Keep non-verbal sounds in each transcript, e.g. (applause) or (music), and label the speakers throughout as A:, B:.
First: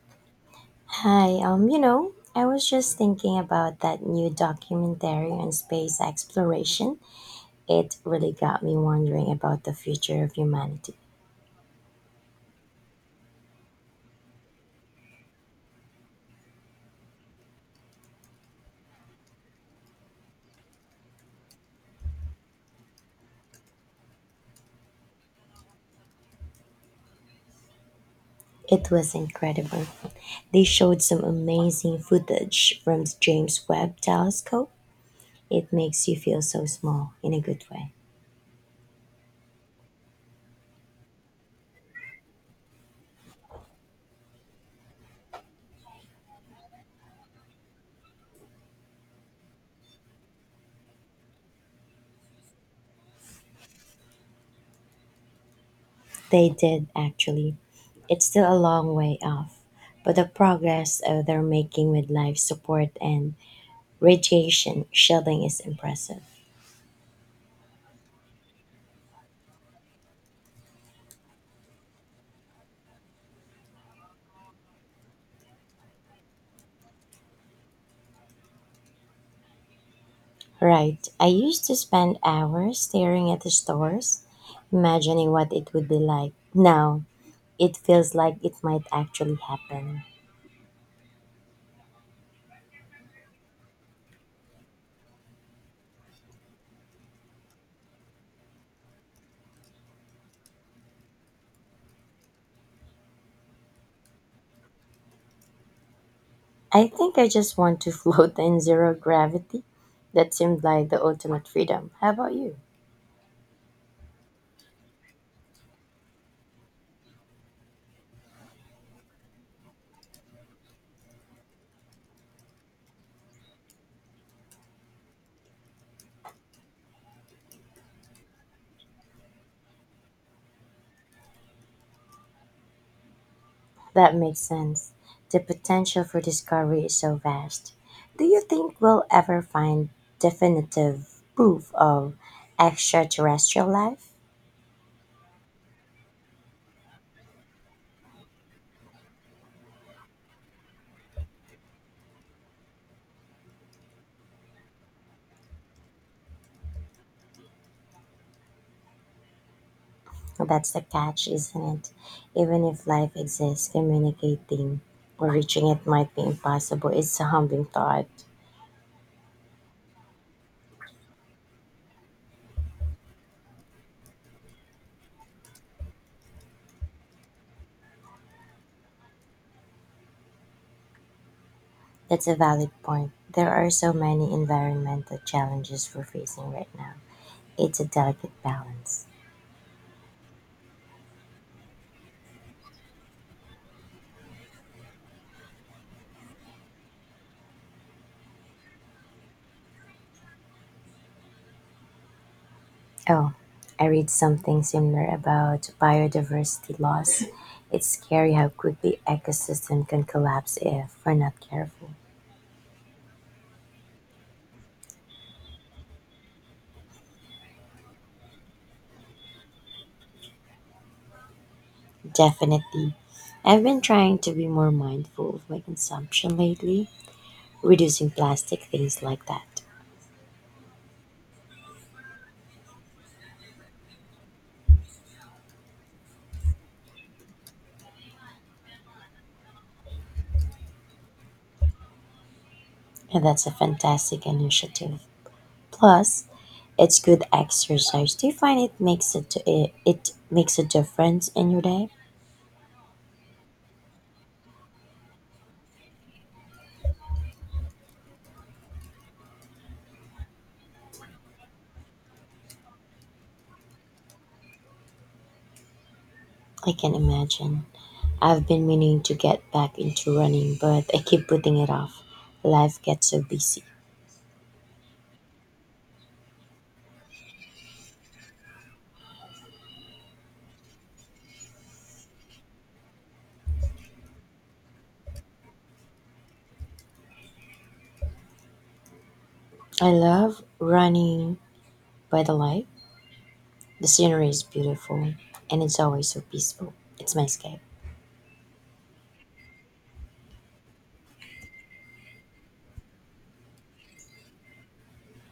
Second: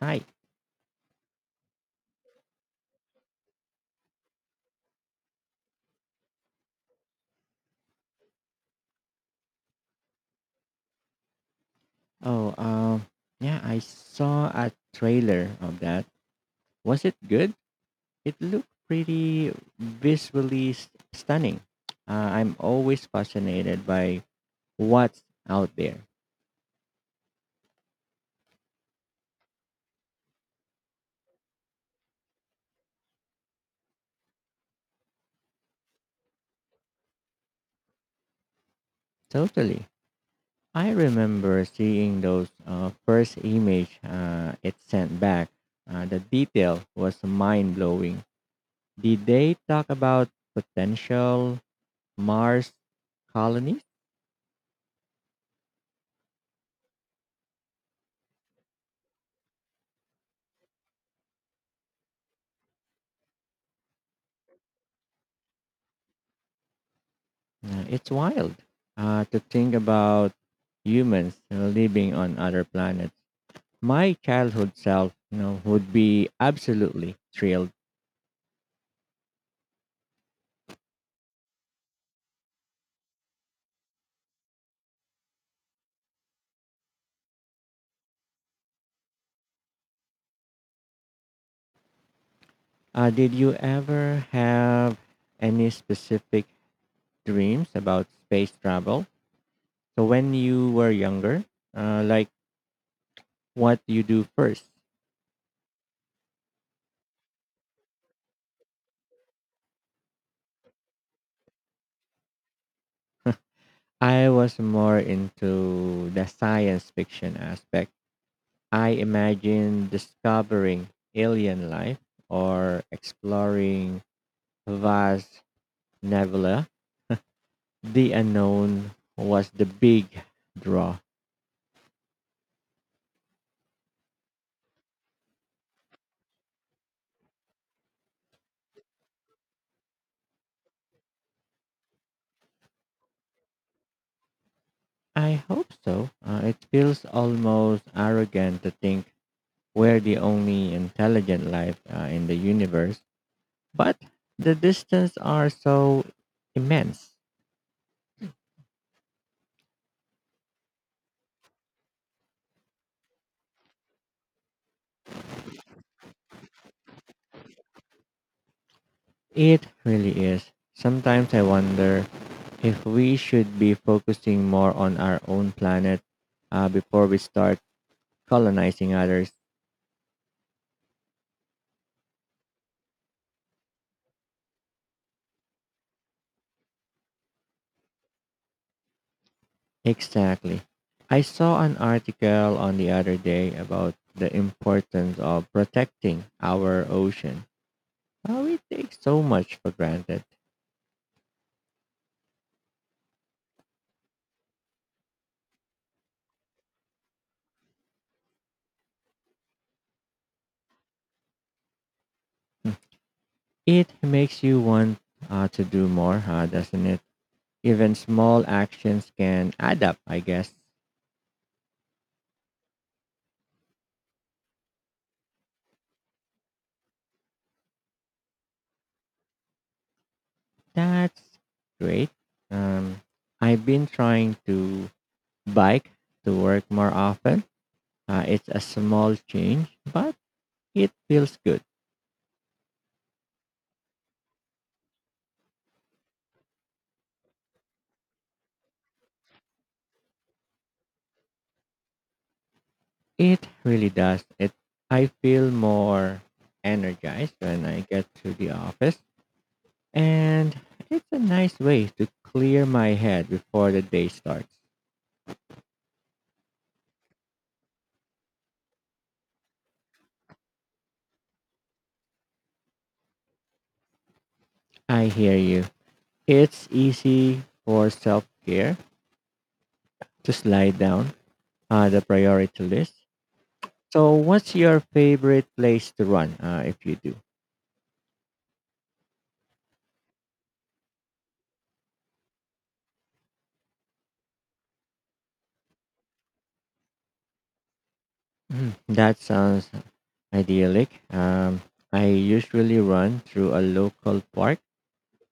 A: Hi.
B: Hi, I was just thinking about that new documentary on space exploration. It really got me wondering about the future of humanity.
A: Oh, yeah, I saw a trailer of that. Was it good? It looked pretty visually stunning. I'm always fascinated by what's out there.
B: It was incredible. They showed some amazing footage from the James Webb telescope. It makes you feel so small in a good way.
A: Totally. I remember seeing those first image it sent back. The detail was mind blowing. Did they talk about potential Mars colonies?
B: They did actually. It's still a long way off, but the progress they're making with life support and radiation shielding is impressive.
A: It's wild to think about humans living on other planets. My childhood self would be absolutely thrilled.
B: Right. I used to spend hours staring at the stars, imagining what it would be like. Now, it feels like it might actually happen.
A: Did you ever have any specific dreams about space travel? So when you were younger, like what you do first?
B: I think I just want to (laughs) float in zero gravity. That seemed like the ultimate freedom. How about you?
A: I was more into the science fiction aspect. I imagine discovering alien life or exploring Vast Nebula. The unknown was the big draw.
B: That makes sense. The potential for discovery is so vast. Do you think we'll ever find definitive proof of extraterrestrial life?
A: I hope so. It feels almost arrogant to think we're the only intelligent life in the universe, but the distance are so immense.
B: That's the catch, isn't it? Even if life exists, communicating or reaching it might be impossible. It's a humbling thought.
A: It really is. Sometimes I wonder if we should be focusing more on our own planet before we start colonizing others.
B: That's a valid point. There are so many environmental challenges we're facing right now. It's a delicate balance.
A: Exactly. I saw an article on the other day about the importance of protecting our ocean. How we take so much for granted.
B: Oh, I read something similar about biodiversity loss. It's scary how quickly ecosystem can collapse if we're not careful.
A: Hmm. It makes you want to do more, huh, doesn't it? Even small actions can add up, I guess.
B: Definitely. I've been trying to be more mindful of my consumption lately. Reducing plastic, things like that.
A: That's great. Um, I've been trying to bike to work more often. It's a small change, but it feels good.
B: And that's a fantastic initiative. Plus, it's good exercise. Do you find it makes a difference in your day?
A: It really does. It I feel more energized when I get to the office and it's a nice way to clear my head before the day starts.
B: I can imagine. I've been meaning to get back into running, but I keep putting it off. Life gets so busy.
A: I hear you. It's easy for self-care to slide down the priority list. So what's your favorite place to run if you do?
B: I love running by the light. The scenery is beautiful, and it's always so peaceful. It's my escape.
A: Mm, that sounds idyllic. I usually run through a local park,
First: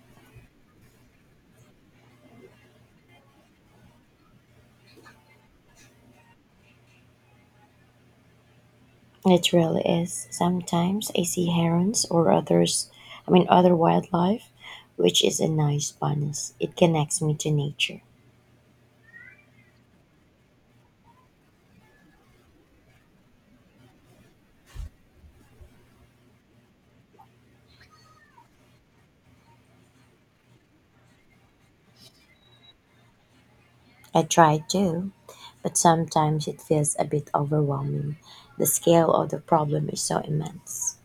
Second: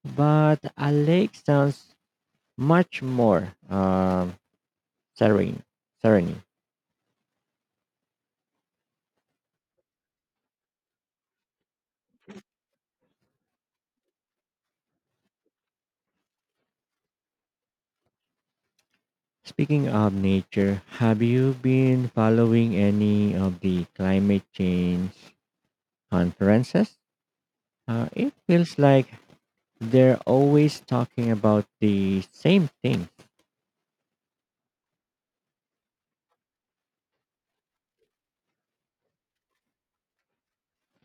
A: but a lake sounds much more serene. Serene.
B: It really is. Sometimes I see herons or other wildlife, which is a nice bonus. It connects me to nature.
A: Speaking of nature, have you been following any of the climate change conferences? It feels like they're always talking about the same thing.
B: I try to, but sometimes it feels a bit overwhelming. The scale of the problem is so immense.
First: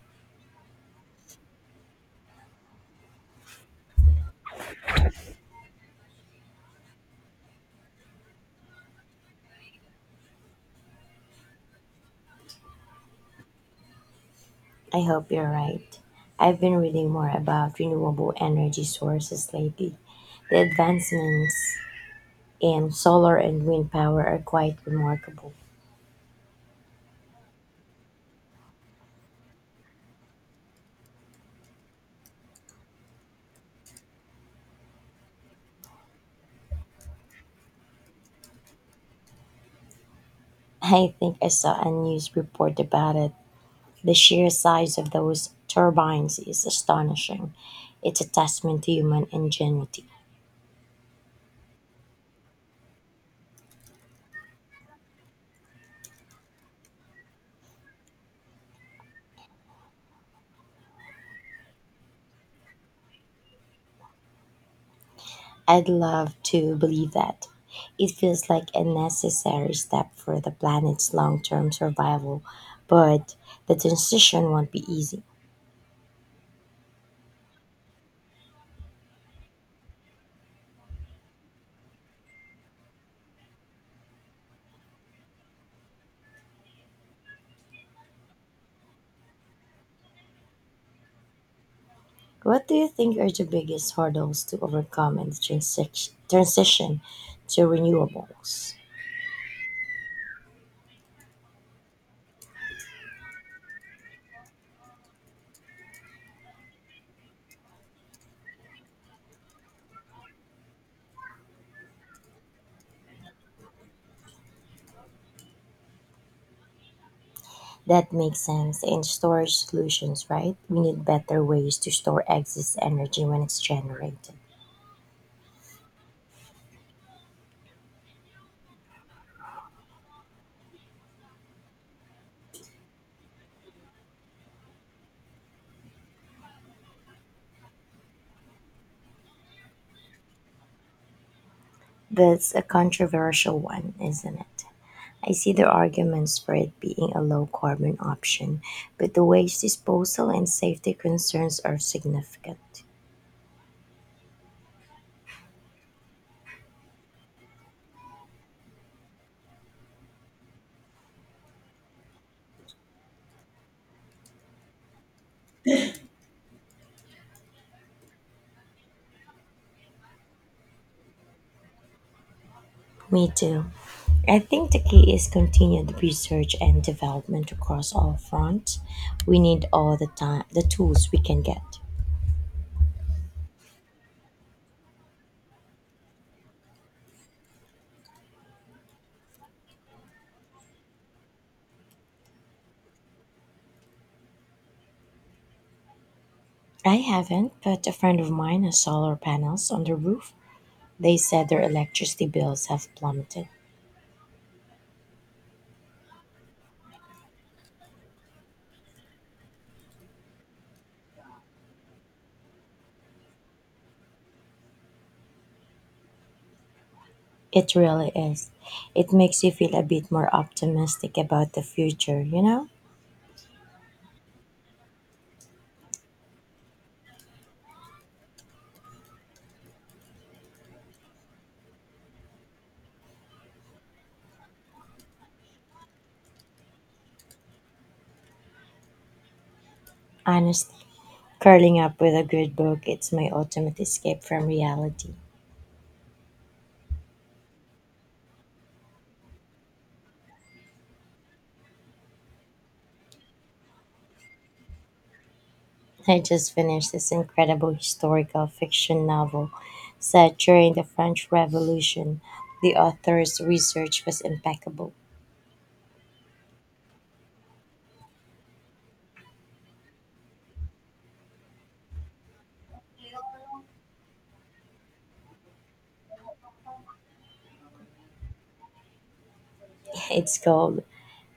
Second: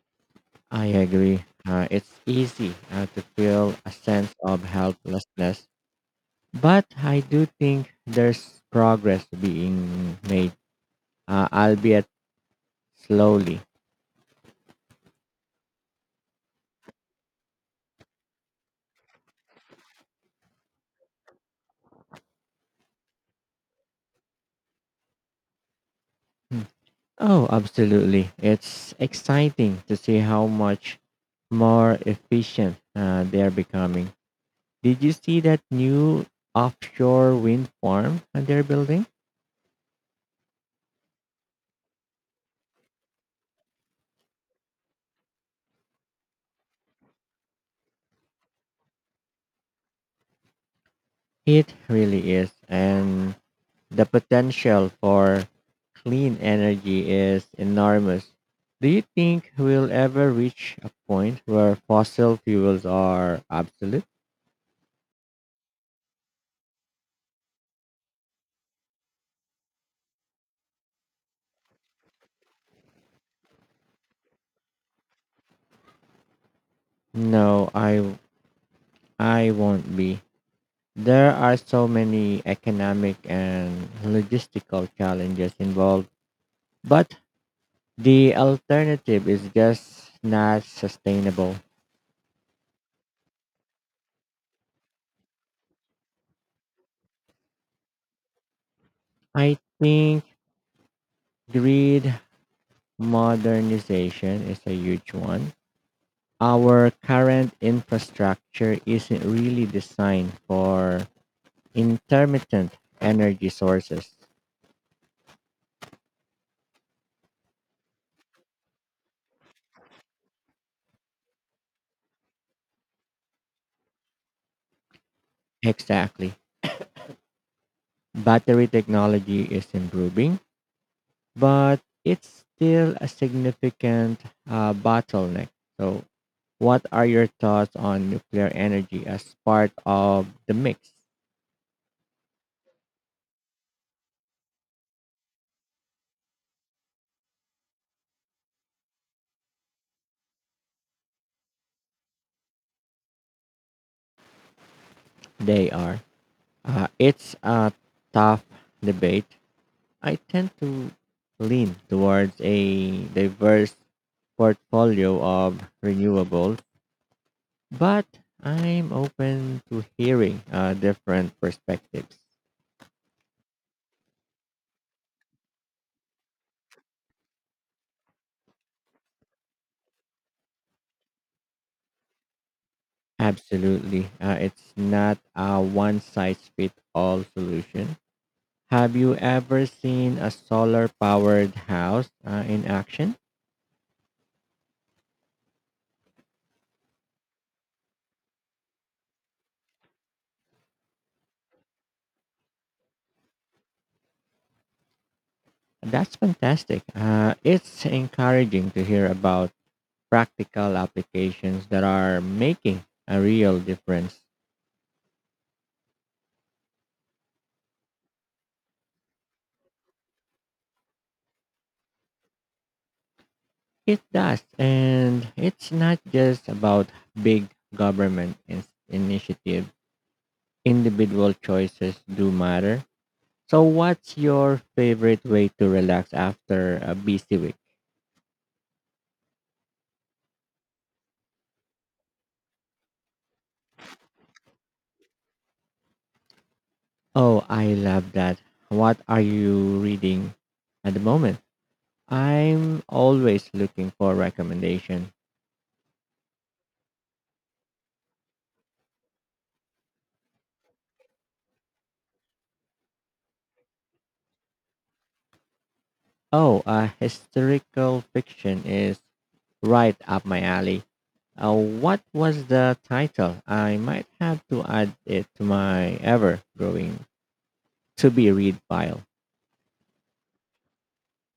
A: I agree. It's easy to feel a sense of helplessness, but I do think there's progress being made, albeit slowly.
B: I hope you're right. I've been reading more about renewable energy sources lately. The advancements in solar and wind power are quite remarkable.
A: Oh, absolutely. It's exciting to see how much more efficient they're becoming. Did you see that new offshore wind farm that they're building?
B: I think I saw a news report about it. The sheer size of those turbines is astonishing. It's a testament to human ingenuity.
A: It really is. And the potential for clean energy is enormous. Do you think we'll ever reach a point where fossil fuels are obsolete?
B: I'd love to believe that. It feels like a necessary step for the planet's long term survival, but the transition won't be easy.
A: No, I won't be. There are so many economic and logistical challenges involved, but the alternative is just not sustainable.
B: What do you think are the biggest hurdles to overcome in the transition to renewables?
A: I think grid modernization is a huge one. Our current infrastructure isn't really designed for intermittent energy sources.
B: That makes sense. And storage solutions, right? We need better ways to store excess energy when it's generated.
A: Exactly. Battery technology is improving but it's still a significant bottleneck. So, what are your thoughts on nuclear energy as part of the mix?
B: That's a controversial one, isn't it? I see the arguments for it being a low carbon option, but the waste disposal and safety concerns are significant.
A: They are. It's a tough debate. I tend to lean towards a diverse portfolio of renewables, but I'm open to hearing different perspectives.
B: Me too. I think the key is continued research and development across all fronts. We need all the time the tools we can get.
A: Absolutely. It's not a one size fits all solution. Have you ever seen a solar powered house in action?
B: I haven't, but a friend of mine has solar panels on the roof. They said their electricity bills have plummeted.
A: That's fantastic. It's encouraging to hear about practical applications that are making a real difference.
B: It really is. It makes you feel a bit more optimistic about the future, you know?
A: It does. And it's not just about big government initiatives, individual choices do matter. So, what's your favorite way to relax after a busy week?
B: Honestly, curling up with a good book, it's my ultimate escape from reality.
A: Oh, I love that. What are you reading at the moment? I'm always looking for recommendation.
B: I just finished this incredible historical fiction novel set during the French Revolution. The author's research was impeccable.
A: Oh, historical fiction is right up my alley. What was the title? I might have to add it to my ever growing to be read pile.
B: (laughs) It's called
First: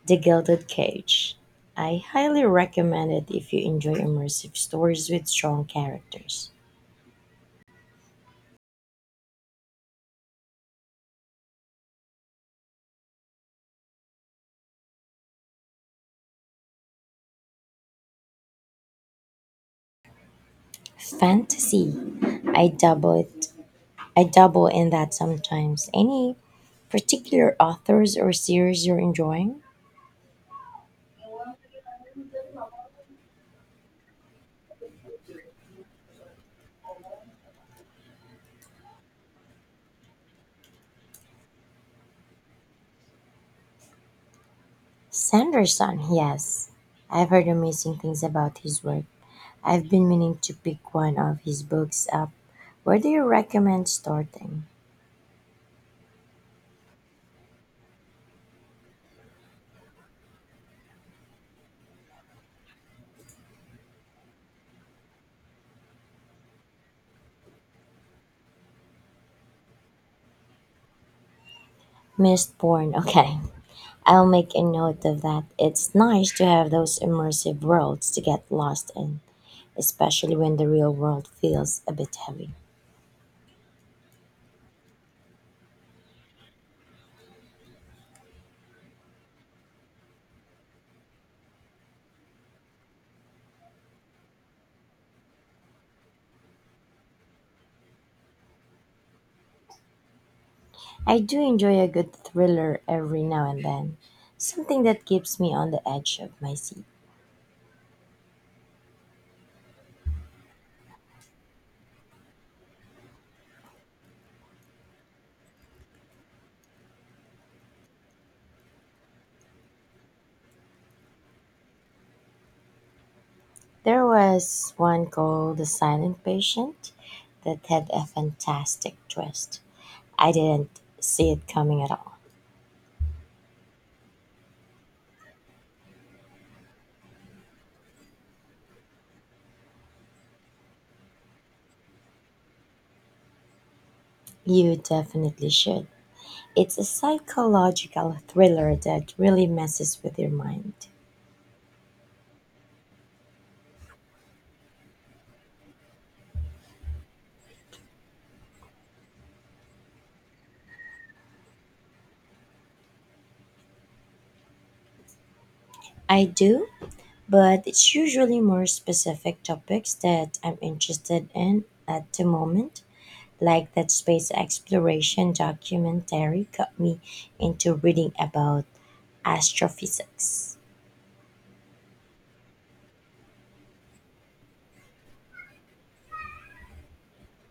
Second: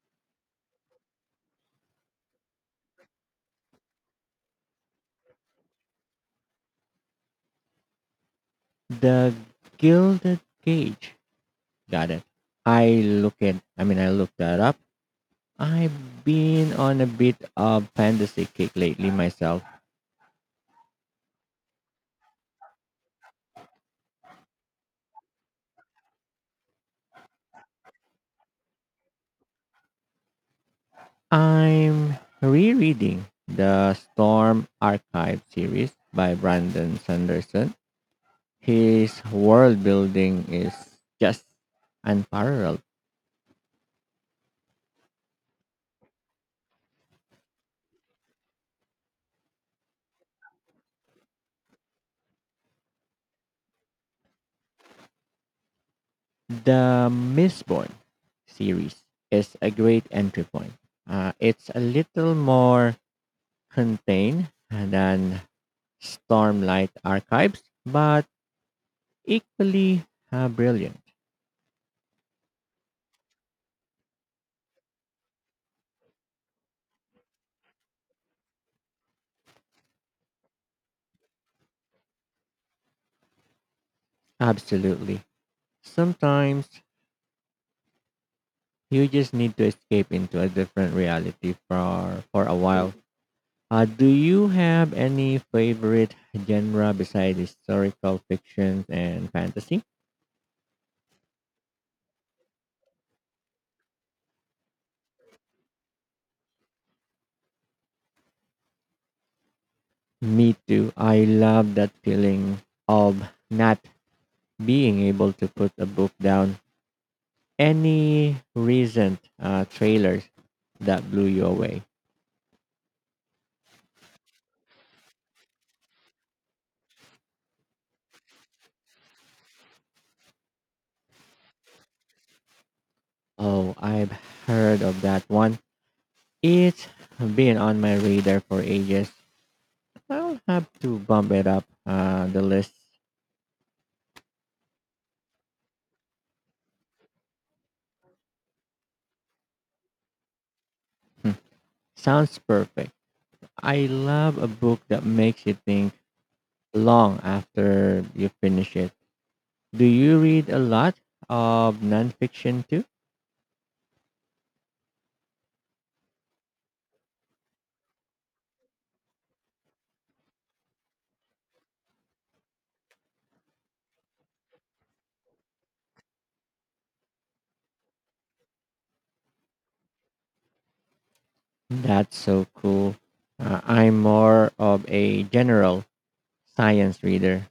B: The Gilded Cage. I highly recommend it if you enjoy immersive stories with strong characters.
A: The Gilded Cage. Got it. I looked that up. I've been on a bit of fantasy kick lately myself.
B: Fantasy. I dabbled I double in that sometimes. Any particular authors or series you're enjoying?
A: I'm rereading the Storm Archive series by Brandon Sanderson. His world building is just unparalleled.
B: Sanderson, yes. I've heard amazing things about his work. I've been meaning to pick one of his books up. Where do you recommend starting?
A: The Mistborn series is a great entry point. It's a little more contained than Stormlight Archives, but equally brilliant.
B: Mistborn, (laughs) okay. I'll make a note of that. It's nice to have those immersive worlds to get lost in, especially when the real world feels a bit heavy.
A: Absolutely. Sometimes you just need to escape into a different reality for a while. Do you have any favorite genre besides historical fiction and fantasy?
B: I do enjoy a good thriller every now and then, something that keeps me on the edge of my seat.
A: Me too. I love that feeling of not being able to put a book down. Any recent trailers that blew you away?
B: There was one called The Silent Patient that had a fantastic twist. I didn't see it coming at all.
A: Oh, I've heard of that one. It's been on my radar for ages. I'll have to bump it up the list.
B: You definitely should. It's a psychological thriller that really messes with your mind.
A: Hmm, sounds perfect. I love a book that makes you think long after you finish it. Do you read a lot of nonfiction too?
B: I do, but it's usually more specific topics that I'm interested in at the moment. Like that space exploration documentary got me into reading about astrophysics.
A: That's so cool. I'm more of a general science reader.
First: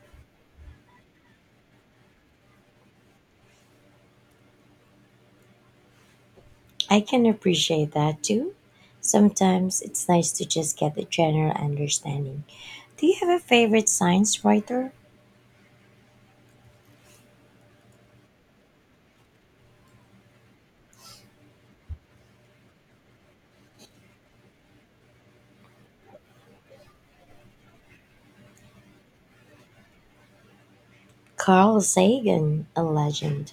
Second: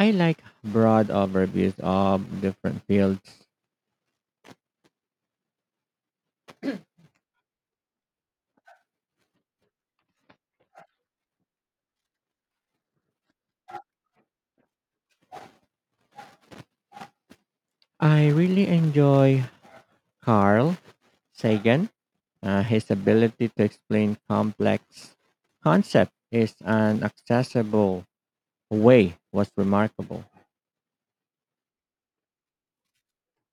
A: I like broad overviews of different fields.
B: I can appreciate that too. Sometimes it's nice to just get a general understanding. Do you have a favorite science writer?
A: I really enjoy Carl Sagan. His ability to explain complex concepts in an accessible way was remarkable.
B: Carl Sagan, a legend.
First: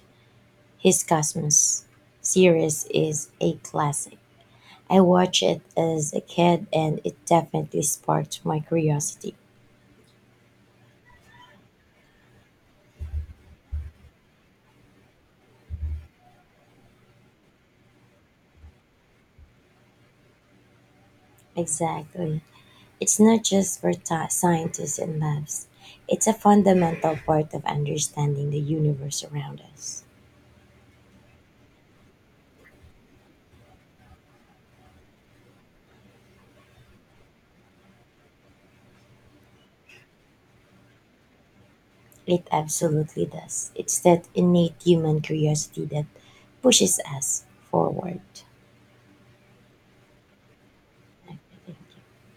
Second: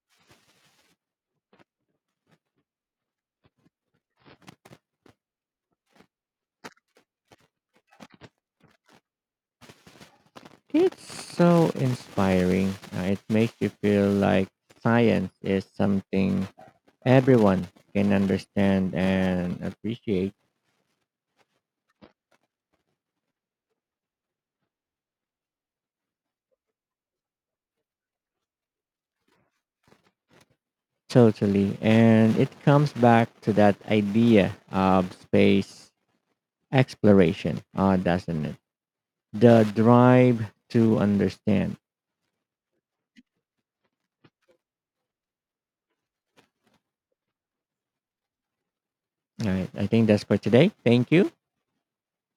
B: His Cosmos series is a classic. I watched it as a kid and it definitely sparked my curiosity.
A: It's so inspiring. It makes you feel like science is something everyone can understand and appreciate
B: Exactly. It's not just for scientists and labs. It's a fundamental part of understanding the universe around us.
A: totally. And it comes back to that idea of space exploration, doesn't it? The drive to understand.
B: It absolutely does. It's that innate human curiosity that pushes us forward.
A: All right. I think that's for today. Thank you.
B: I think.